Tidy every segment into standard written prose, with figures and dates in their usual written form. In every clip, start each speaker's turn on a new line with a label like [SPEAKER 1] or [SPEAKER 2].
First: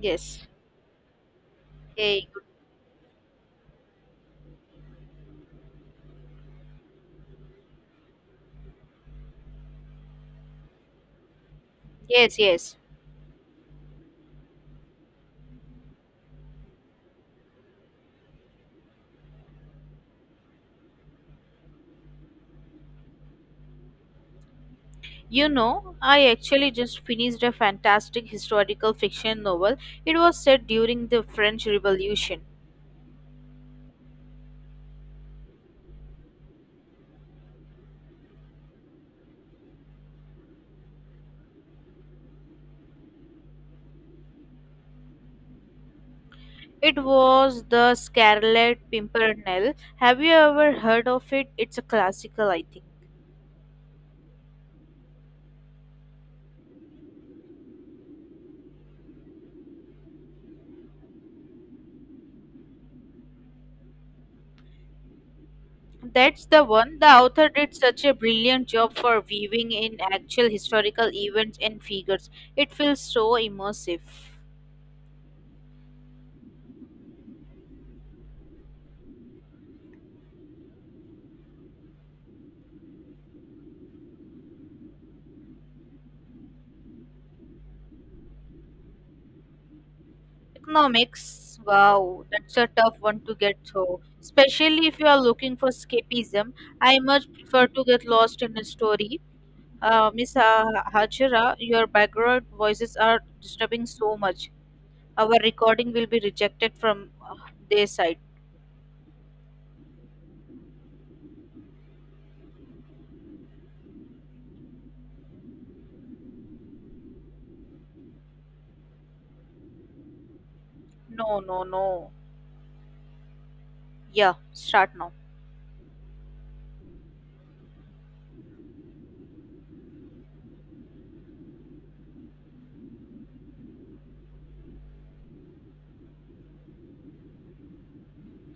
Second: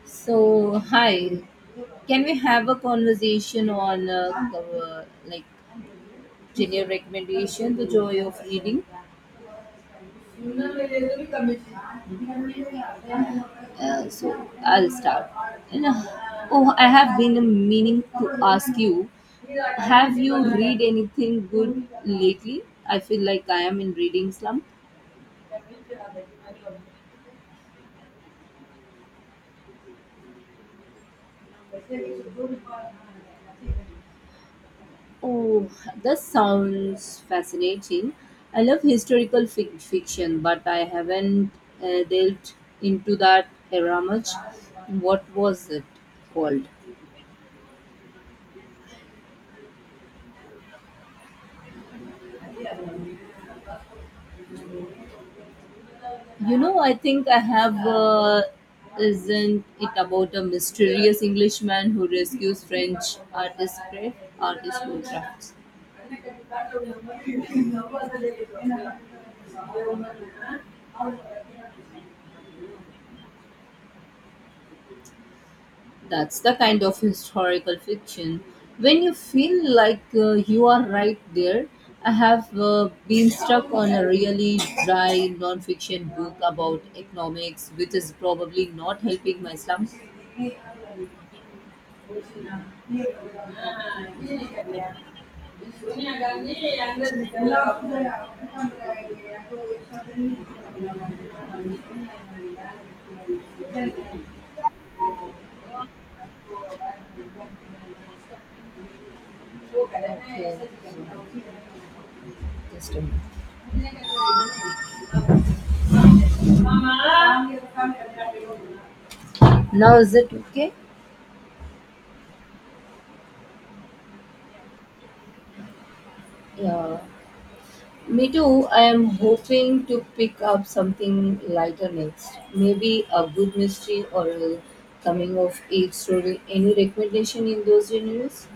[SPEAKER 1] Yes.
[SPEAKER 2] So, hi. Can
[SPEAKER 1] Hey,
[SPEAKER 2] we have a conversation on cover, like general recommendation, the joy of reading? Uh,
[SPEAKER 1] yes, yes.
[SPEAKER 2] so I'll start. And, uh, oh, I have been meaning to ask you, have you read anything good lately? I feel like I am in reading slump.
[SPEAKER 1] You know, I actually just finished a fantastic historical fiction novel. It was set during the French Revolution.
[SPEAKER 2] Oh, that sounds fascinating. I love historical fiction, but I haven't delved into that era much. What was it called?
[SPEAKER 1] It was The Scarlet Pimpernel. Have you ever heard of it? It's a classical, I think.
[SPEAKER 2] You know, I think I have. Isn't it about a mysterious Englishman who rescues French artist crafts?
[SPEAKER 1] That's the one. The author did such a brilliant job for weaving in actual historical events and figures. It feels so immersive.
[SPEAKER 2] That's the kind of historical fiction. When you feel like you are right there, I have been stuck on a really dry non-fiction book about economics, which is probably not helping my slump.
[SPEAKER 1] Economics, wow, that's a tough one to get through. Especially if you are looking for escapism, I much prefer to get lost in a story. Miss Hajira, your background voices are disturbing so much. Our recording will be rejected from their side.
[SPEAKER 2] Just a minute. Now is it okay?
[SPEAKER 1] No, no, no. Yeah, start now.
[SPEAKER 2] Yeah, me too. I am hoping to pick up something lighter next. Maybe a good mystery or a coming of age story. Any recommendation in those genres?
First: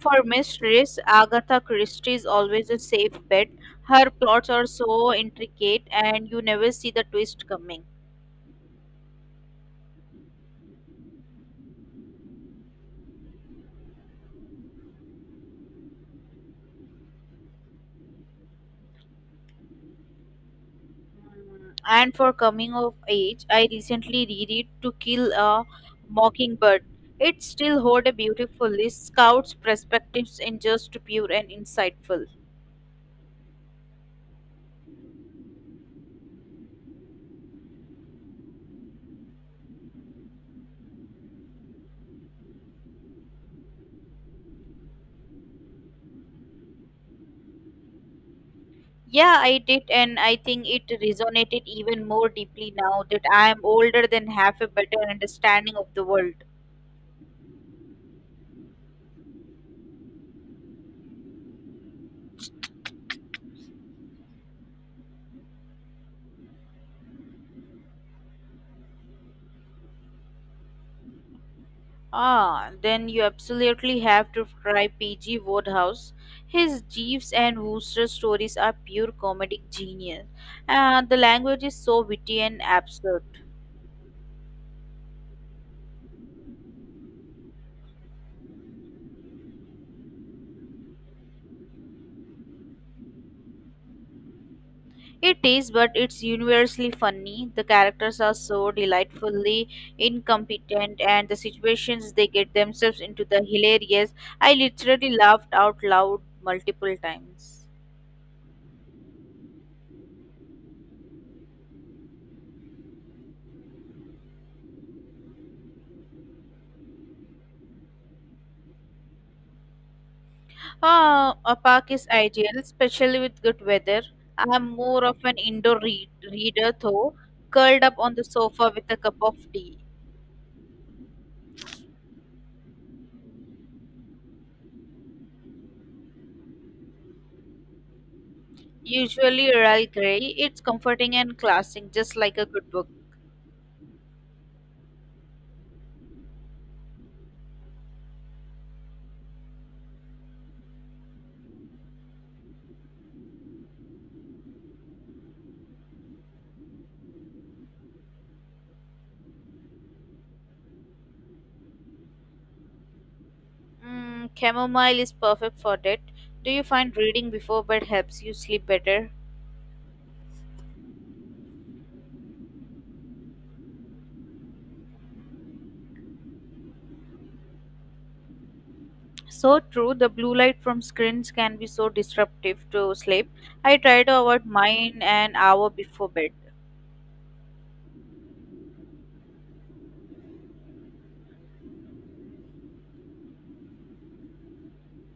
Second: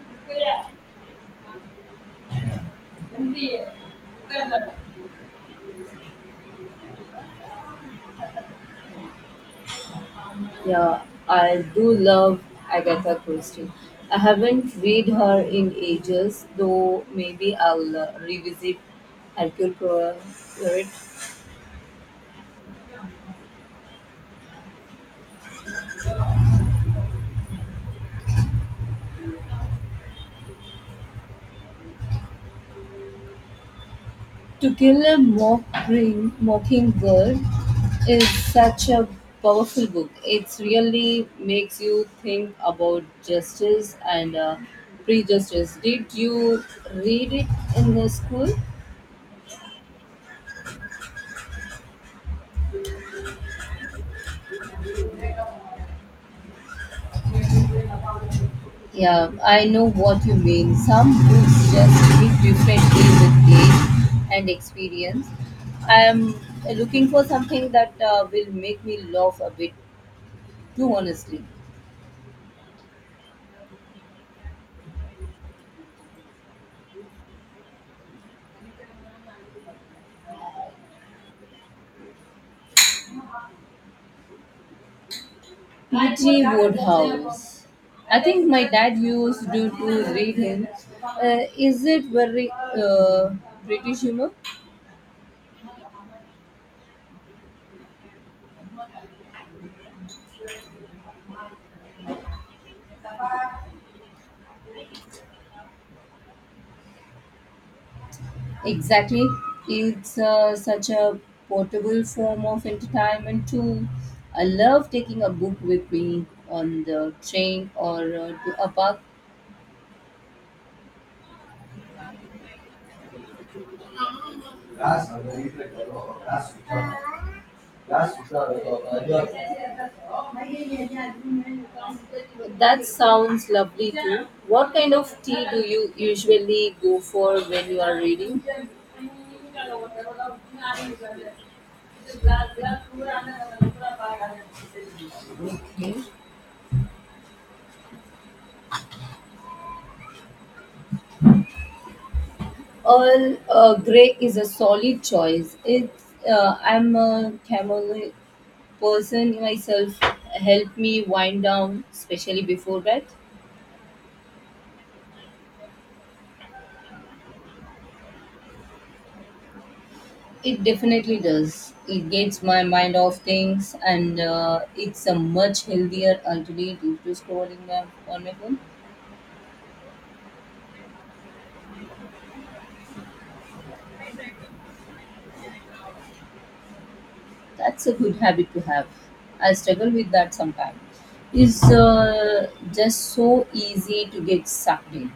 [SPEAKER 1] For mysteries, Agatha Christie is always a safe bet. Her plots are so intricate, and you never see the twist coming.
[SPEAKER 2] Yeah, I do love Agatha Christie. I haven't read her in ages, though maybe I'll revisit Hercule Poirot.
[SPEAKER 1] And for coming of age, I recently reread To Kill a Mockingbird. It still holds a beautifully scout's perspectives in just pure and insightful.
[SPEAKER 2] To Kill a Mockingbird is such a powerful book. It really makes you think about justice and prejustice. Did you read it in the school?
[SPEAKER 1] Yeah, I did, and I think it resonated even more deeply now that I am older than have a better understanding of the world.
[SPEAKER 2] Yeah, I know what you mean. Some books just hit differently with age and experience. I am looking for something that will make me laugh a bit too honestly.
[SPEAKER 1] Ah, then you absolutely have to try P.G. Wodehouse. His Jeeves and Wooster stories are pure comedic genius. The language is so witty and absurd.
[SPEAKER 2] P G. Woodhouse. I think my dad used to read him. Is it very uh, British humor?
[SPEAKER 1] It is, but it's universally funny. The characters are so delightfully incompetent, and the situations they get themselves into the hilarious. I literally laughed out loud multiple times.
[SPEAKER 2] Exactly. It's such a portable form of entertainment too. I love taking a book with me on the train or to a park
[SPEAKER 1] Ah, a park is ideal, especially with good weather. I'm more
[SPEAKER 2] Las
[SPEAKER 1] of an indoor
[SPEAKER 2] recorró,
[SPEAKER 1] reader, though, curled up on the sofa with a cup of tea.
[SPEAKER 2] that sounds lovely too. What kind of tea do you usually go for when you are reading?
[SPEAKER 1] Usually Earl Grey, it's comforting and classic, just like a good book.
[SPEAKER 2] Okay. Earl Grey is a solid choice. It's I'm a chamomile person myself. Help me wind down, especially before bed.
[SPEAKER 1] Mm, chamomile is perfect for that. Do you find reading before bed helps you sleep better?
[SPEAKER 2] It definitely does. It gets my mind off things, and it's a much healthier alternative to scrolling on my phone.
[SPEAKER 1] So true, the blue light from screens can be so disruptive to sleep. I try to avoid mine an hour before bed.
[SPEAKER 2] That's a good habit to have. I struggle with that sometimes. It's just so easy to get sucked in.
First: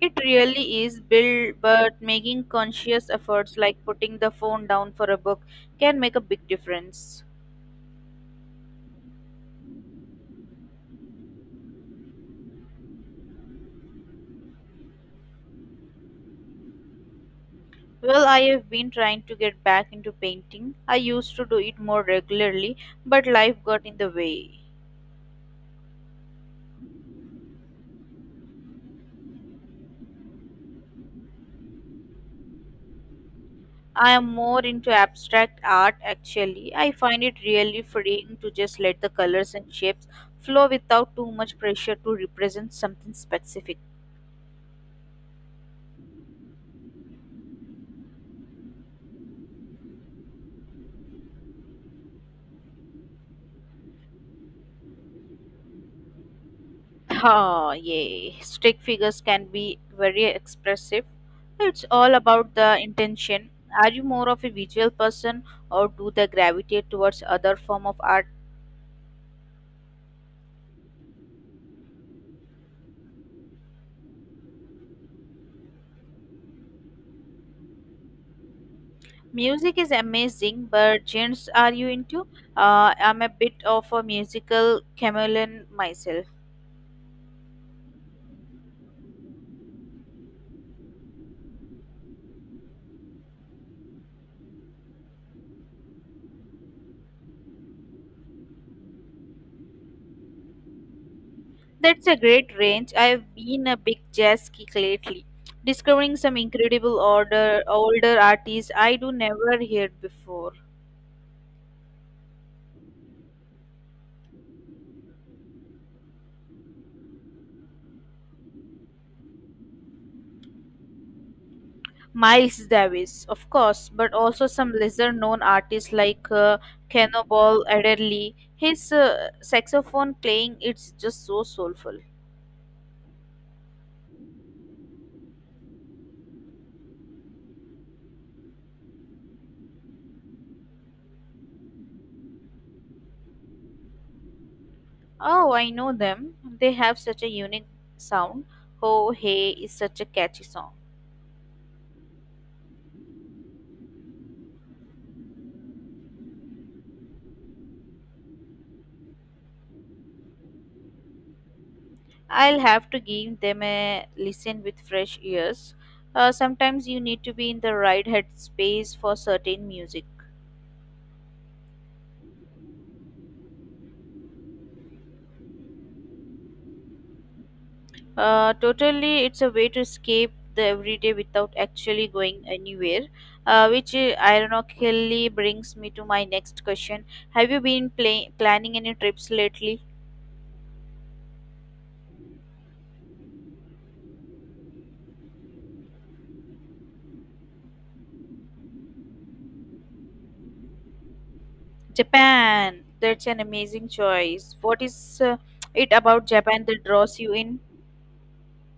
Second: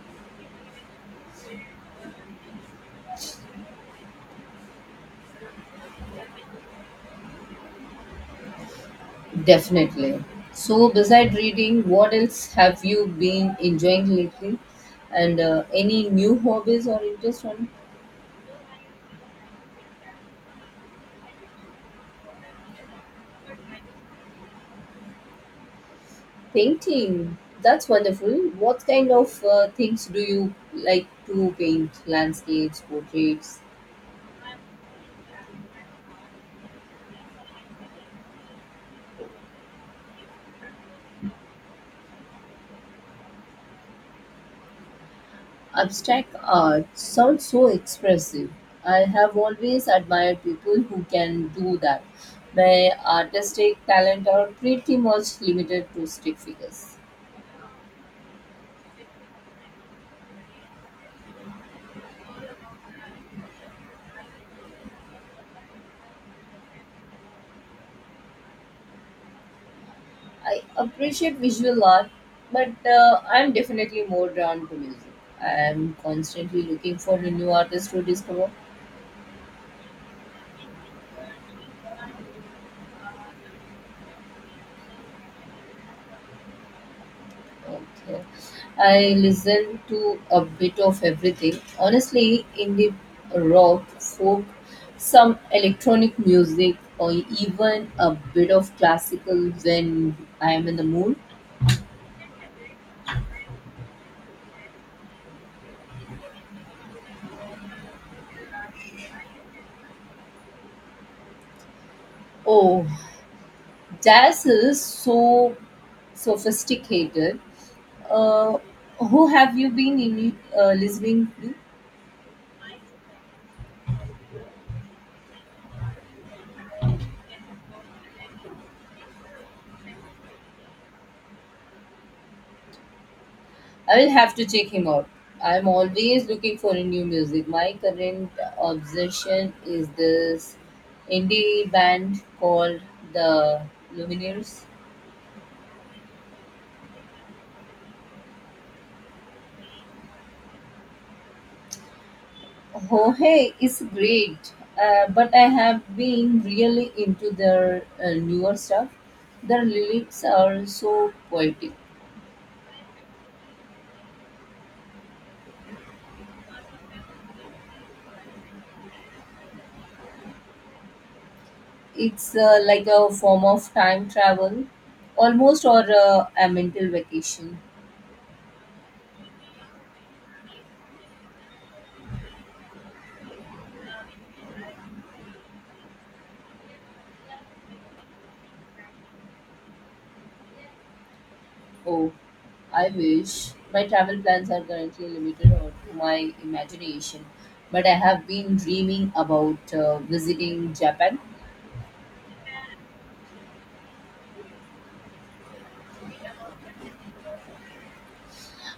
[SPEAKER 1] It really is built, but making conscious efforts like putting the phone down for a book can make a big difference.
[SPEAKER 2] Definitely. So, beside reading, what else have you been enjoying lately? And any new hobbies or interest on
[SPEAKER 1] Well, I have been trying to get back into painting. I used to do it more regularly, but life got in the way.
[SPEAKER 2] painting? That's wonderful. What kind of things do you like to paint? Landscapes, portraits,
[SPEAKER 1] I am more into abstract art actually. I find it really freeing to just let the colors and shapes flow without too much pressure to represent something specific.
[SPEAKER 2] abstract art. Sounds so expressive. I have always admired people who can do that. My artistic talent are pretty much limited to stick figures.
[SPEAKER 1] Oh, yay. Stick figures can be very expressive. It's all about the intention. Are you more of a visual person, or do they gravitate towards other form of art?
[SPEAKER 2] I appreciate visual art, but I'm definitely more drawn to music. I'm constantly looking for a new artist to discover.
[SPEAKER 1] Music is amazing, but genres are you into? I'm a bit of a musical chameleon myself.
[SPEAKER 2] Okay. I listen to a bit of everything. Honestly, indie rock, folk, some electronic music, or even a bit of classical when I am in the mood.
[SPEAKER 1] That's a great range. I've been a big jazz geek lately, discovering some incredible order older artists I do never heard before.
[SPEAKER 2] Oh, jazz is so sophisticated. Uh, who have you been listening to?
[SPEAKER 1] Miles Davis, of course, but also some lesser known artists like Cannonball Adderley. His saxophone playing it's just so soulful.
[SPEAKER 2] I will have to check him out. I'm always looking for a new music. My current obsession is this indie band called the Lumineers.
[SPEAKER 1] Oh, I know them. They have such a unique sound. Oh, hey is such a catchy song.
[SPEAKER 2] Oh, hey, it's great. But I have been really into their newer stuff. Their lyrics are so poetic.
[SPEAKER 1] I'll have to give them a listen with fresh ears. Sometimes you need to be in the right headspace for certain music.
[SPEAKER 2] It's like a form of time travel, almost, or a mental vacation.
[SPEAKER 1] Totally, it's a way to escape the everyday without actually going anywhere, which ironically brings me to my next question. Have you been planning any trips lately?
[SPEAKER 2] Oh, I wish. My travel plans are currently limited or to my imagination, but I have been dreaming about visiting Japan.
[SPEAKER 1] Japan, that's an amazing choice. What is it about Japan that draws you in?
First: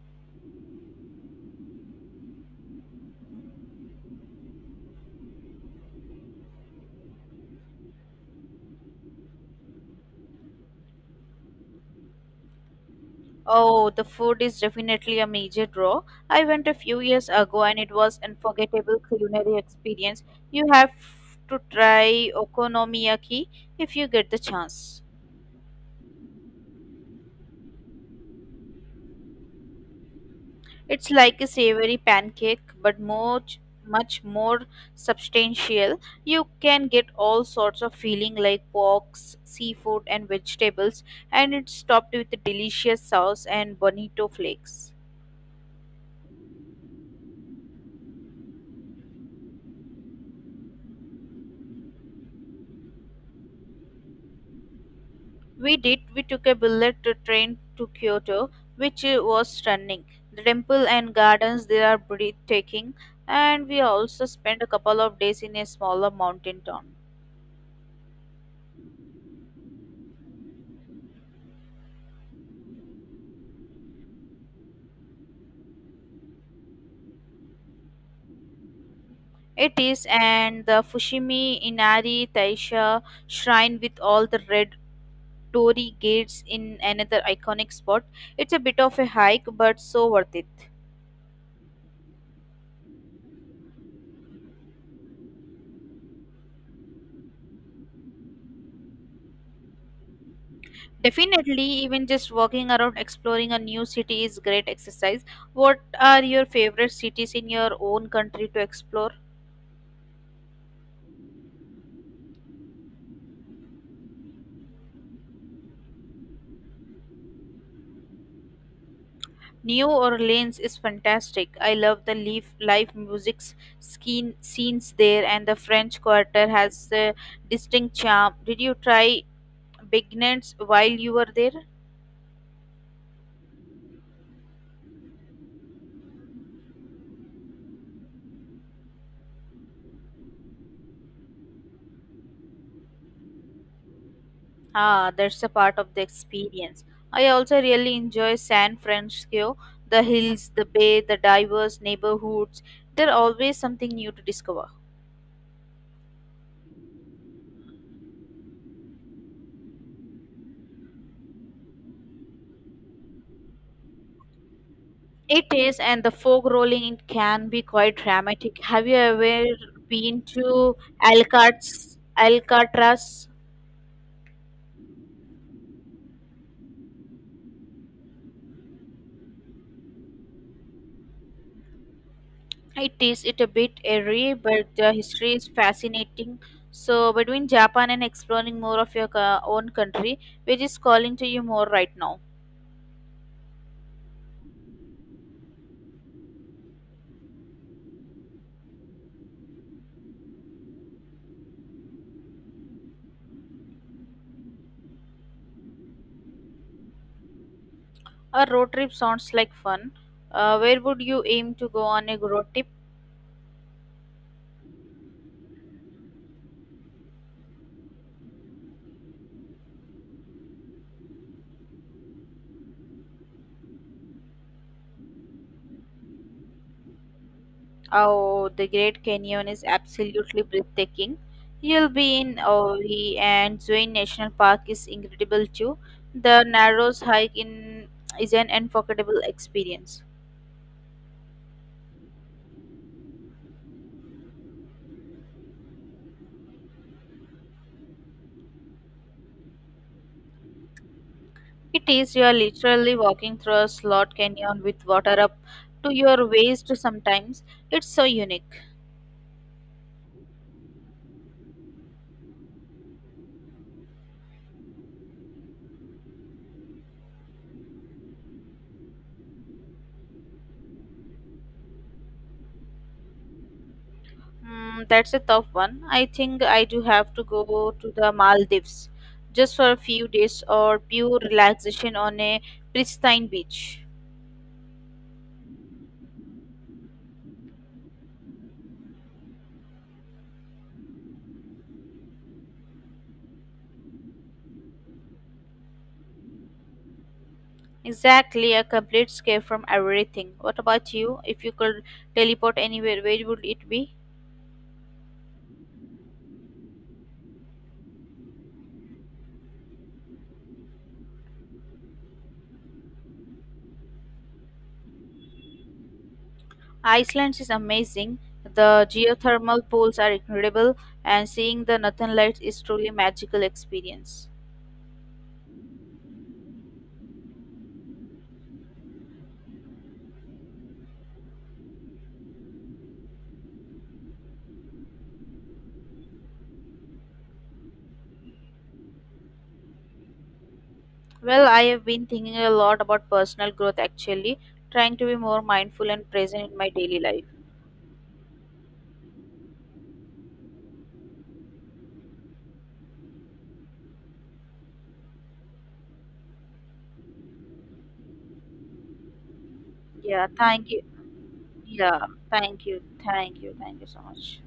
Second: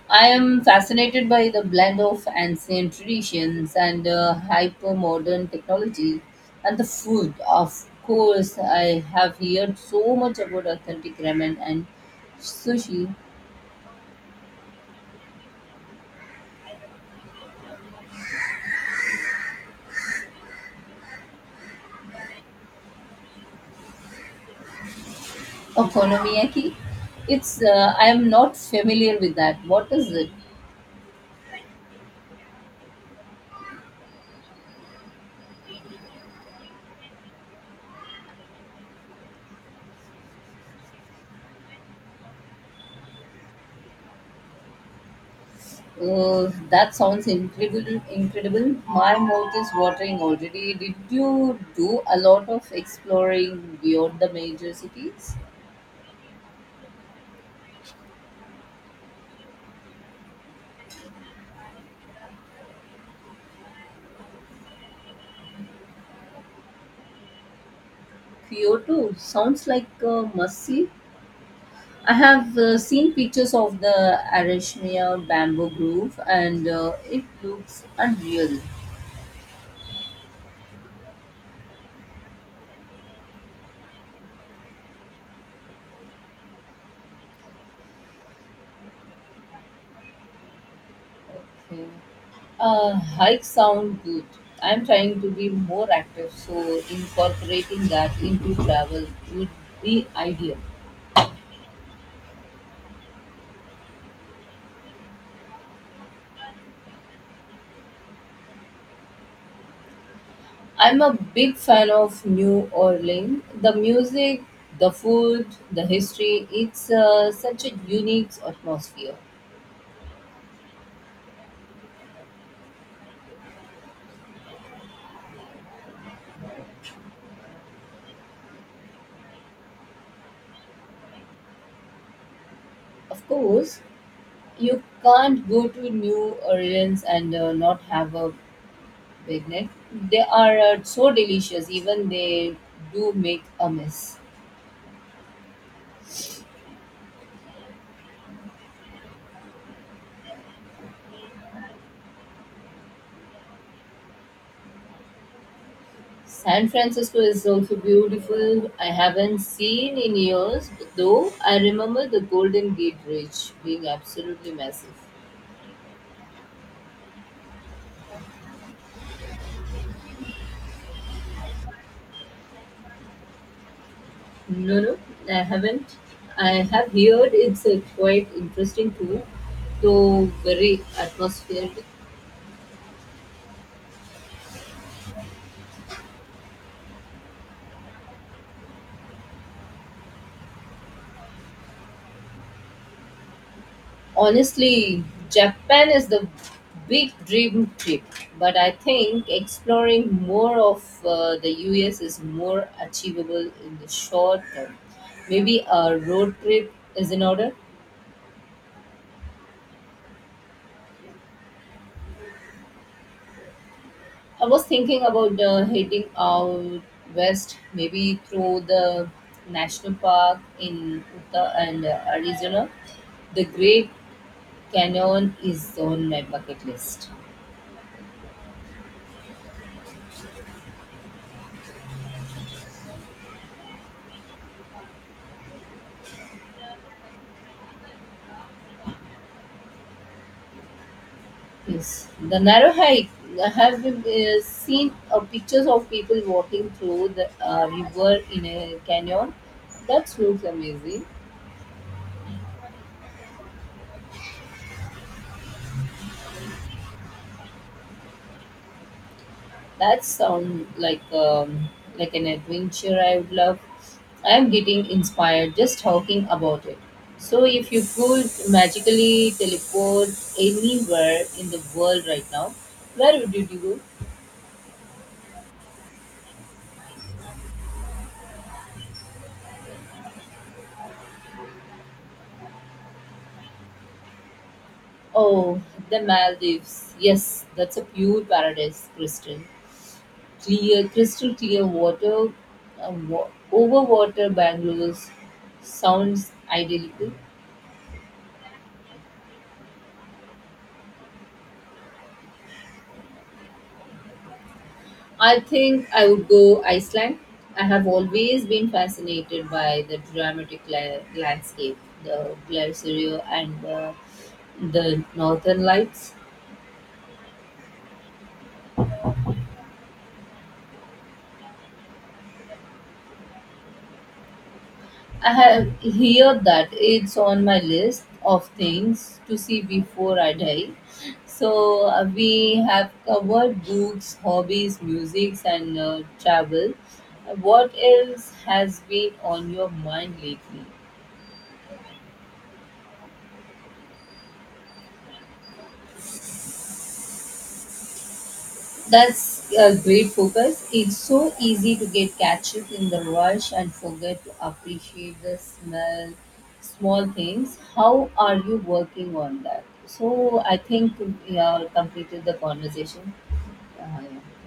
[SPEAKER 2] I am fascinated by the blend of ancient traditions and hyper modern technology and the food. Of course, I have heard so much about authentic ramen and sushi.
[SPEAKER 1] Oh, the food is definitely a major draw. I went a few years ago and it was unforgettable culinary experience. You have to try okonomiyaki if you get the chance.
[SPEAKER 2] Okonomiyaki? It's I am not familiar with that. What is it?
[SPEAKER 1] It's like a savory pancake, but much, much more substantial. You can get all sorts of filling like pork, seafood, and vegetables, and it's topped with a delicious sauce and bonito flakes.
[SPEAKER 2] That sounds Incredible. My mouth is watering already. Did you do a lot of exploring beyond the major cities?
[SPEAKER 1] We did. We took a bullet train to Kyoto, which was stunning. The temple and gardens there are breathtaking, and we also spent a couple of days in a smaller mountain town.
[SPEAKER 2] Kyoto sounds like a must see. I have seen pictures of the Arashmiya bamboo grove, and it looks unreal.
[SPEAKER 1] It is, and the Fushimi Inari Taisha shrine with all the red torii gates in another iconic spot. It's a bit of a hike, but so worth it.
[SPEAKER 2] Okay. Hike sound good. I'm trying to be more active, so incorporating that into travel would be ideal.
[SPEAKER 1] Definitely, even just walking around exploring a new city is great exercise. What are your favorite cities in your own country to explore?
[SPEAKER 2] I'm a big fan of New Orleans. The music, the food, the history, it's such a unique atmosphere.
[SPEAKER 1] New Orleans is fantastic. I love the leaf, live music skin, scenes there, and the French Quarter has a distinct charm. Did you try beginners while you were there?
[SPEAKER 2] Of course, you can't go to New Orleans and not have a bagnet. They are so delicious, even they do make a mess.
[SPEAKER 1] Ah, that's a part of the experience. I also really enjoy San Francisco, the hills, the bay, the diverse neighborhoods. There's always something new to discover.
[SPEAKER 2] San Francisco is also beautiful. I haven't seen in years, though I remember the Golden Gate Bridge being absolutely massive.
[SPEAKER 1] It is, and the fog rolling it can be quite dramatic. Have you ever been to Alcatraz? Alcatraz?
[SPEAKER 2] No, no, I haven't. I have heard it's a quite interesting tour, though very atmospheric.
[SPEAKER 1] It is it a bit airy, but the history is fascinating. So between Japan and exploring more of your own country, which is calling to you more right now?
[SPEAKER 2] Honestly, Japan is the big dream trip, but I think exploring more of the US is more achievable in the short term. Maybe a road trip is in order.
[SPEAKER 1] A road trip sounds like fun. Where would you aim to go on a road trip?
[SPEAKER 2] I was thinking about heading out west, maybe through the national park in Utah and Arizona. The Great Canyon is on my bucket list.
[SPEAKER 1] Oh, the Great Canyon is absolutely breathtaking. You'll be in Owie and Zane National Park is incredible too. The Narrows hike in is an unforgettable experience.
[SPEAKER 2] Yes, the narrow hike I have been seen pictures of people walking through the river in a canyon. That looks amazing.
[SPEAKER 1] It is you are literally walking through a slot canyon with water up to your waist sometimes. It's so unique.
[SPEAKER 2] That sounds like an adventure I would love. I am getting inspired just talking about it. So, if you could magically teleport anywhere in the world right now, where would you go?
[SPEAKER 1] Mm, that's a tough one. I think I do have to go to the Maldives just for a few days or pure relaxation on a pristine beach.
[SPEAKER 2] Oh, the Maldives. Yes, that's a pure paradise, Kristen. Clear, crystal clear water, over water Bangalore's sounds idyllic.
[SPEAKER 1] Exactly, a complete escape from everything. What about you? If you could teleport anywhere, where would it be?
[SPEAKER 2] I think I would go Iceland. I have always been fascinated by the dramatic landscape, the glacier and the northern lights.
[SPEAKER 1] Iceland is amazing. The geothermal pools are incredible, and seeing the northern lights is truly magical experience.
[SPEAKER 2] I have heard that it's on my list of things to see before I die. So we have covered books, hobbies, music, and travel. What else has been on your mind lately?
[SPEAKER 1] Well, I have been thinking a lot about personal growth actually, trying to be more mindful and present in my daily life.
[SPEAKER 2] That's a great focus. It's so easy to get catch up in the rush and forget to appreciate the small things. How are you working on that?
[SPEAKER 1] Yeah,
[SPEAKER 2] So I
[SPEAKER 1] thank you.
[SPEAKER 2] think we have
[SPEAKER 1] Yeah,
[SPEAKER 2] completed the
[SPEAKER 1] thank you.
[SPEAKER 2] conversation.
[SPEAKER 1] Thank you. Thank you so
[SPEAKER 2] Uh, yeah.
[SPEAKER 1] much.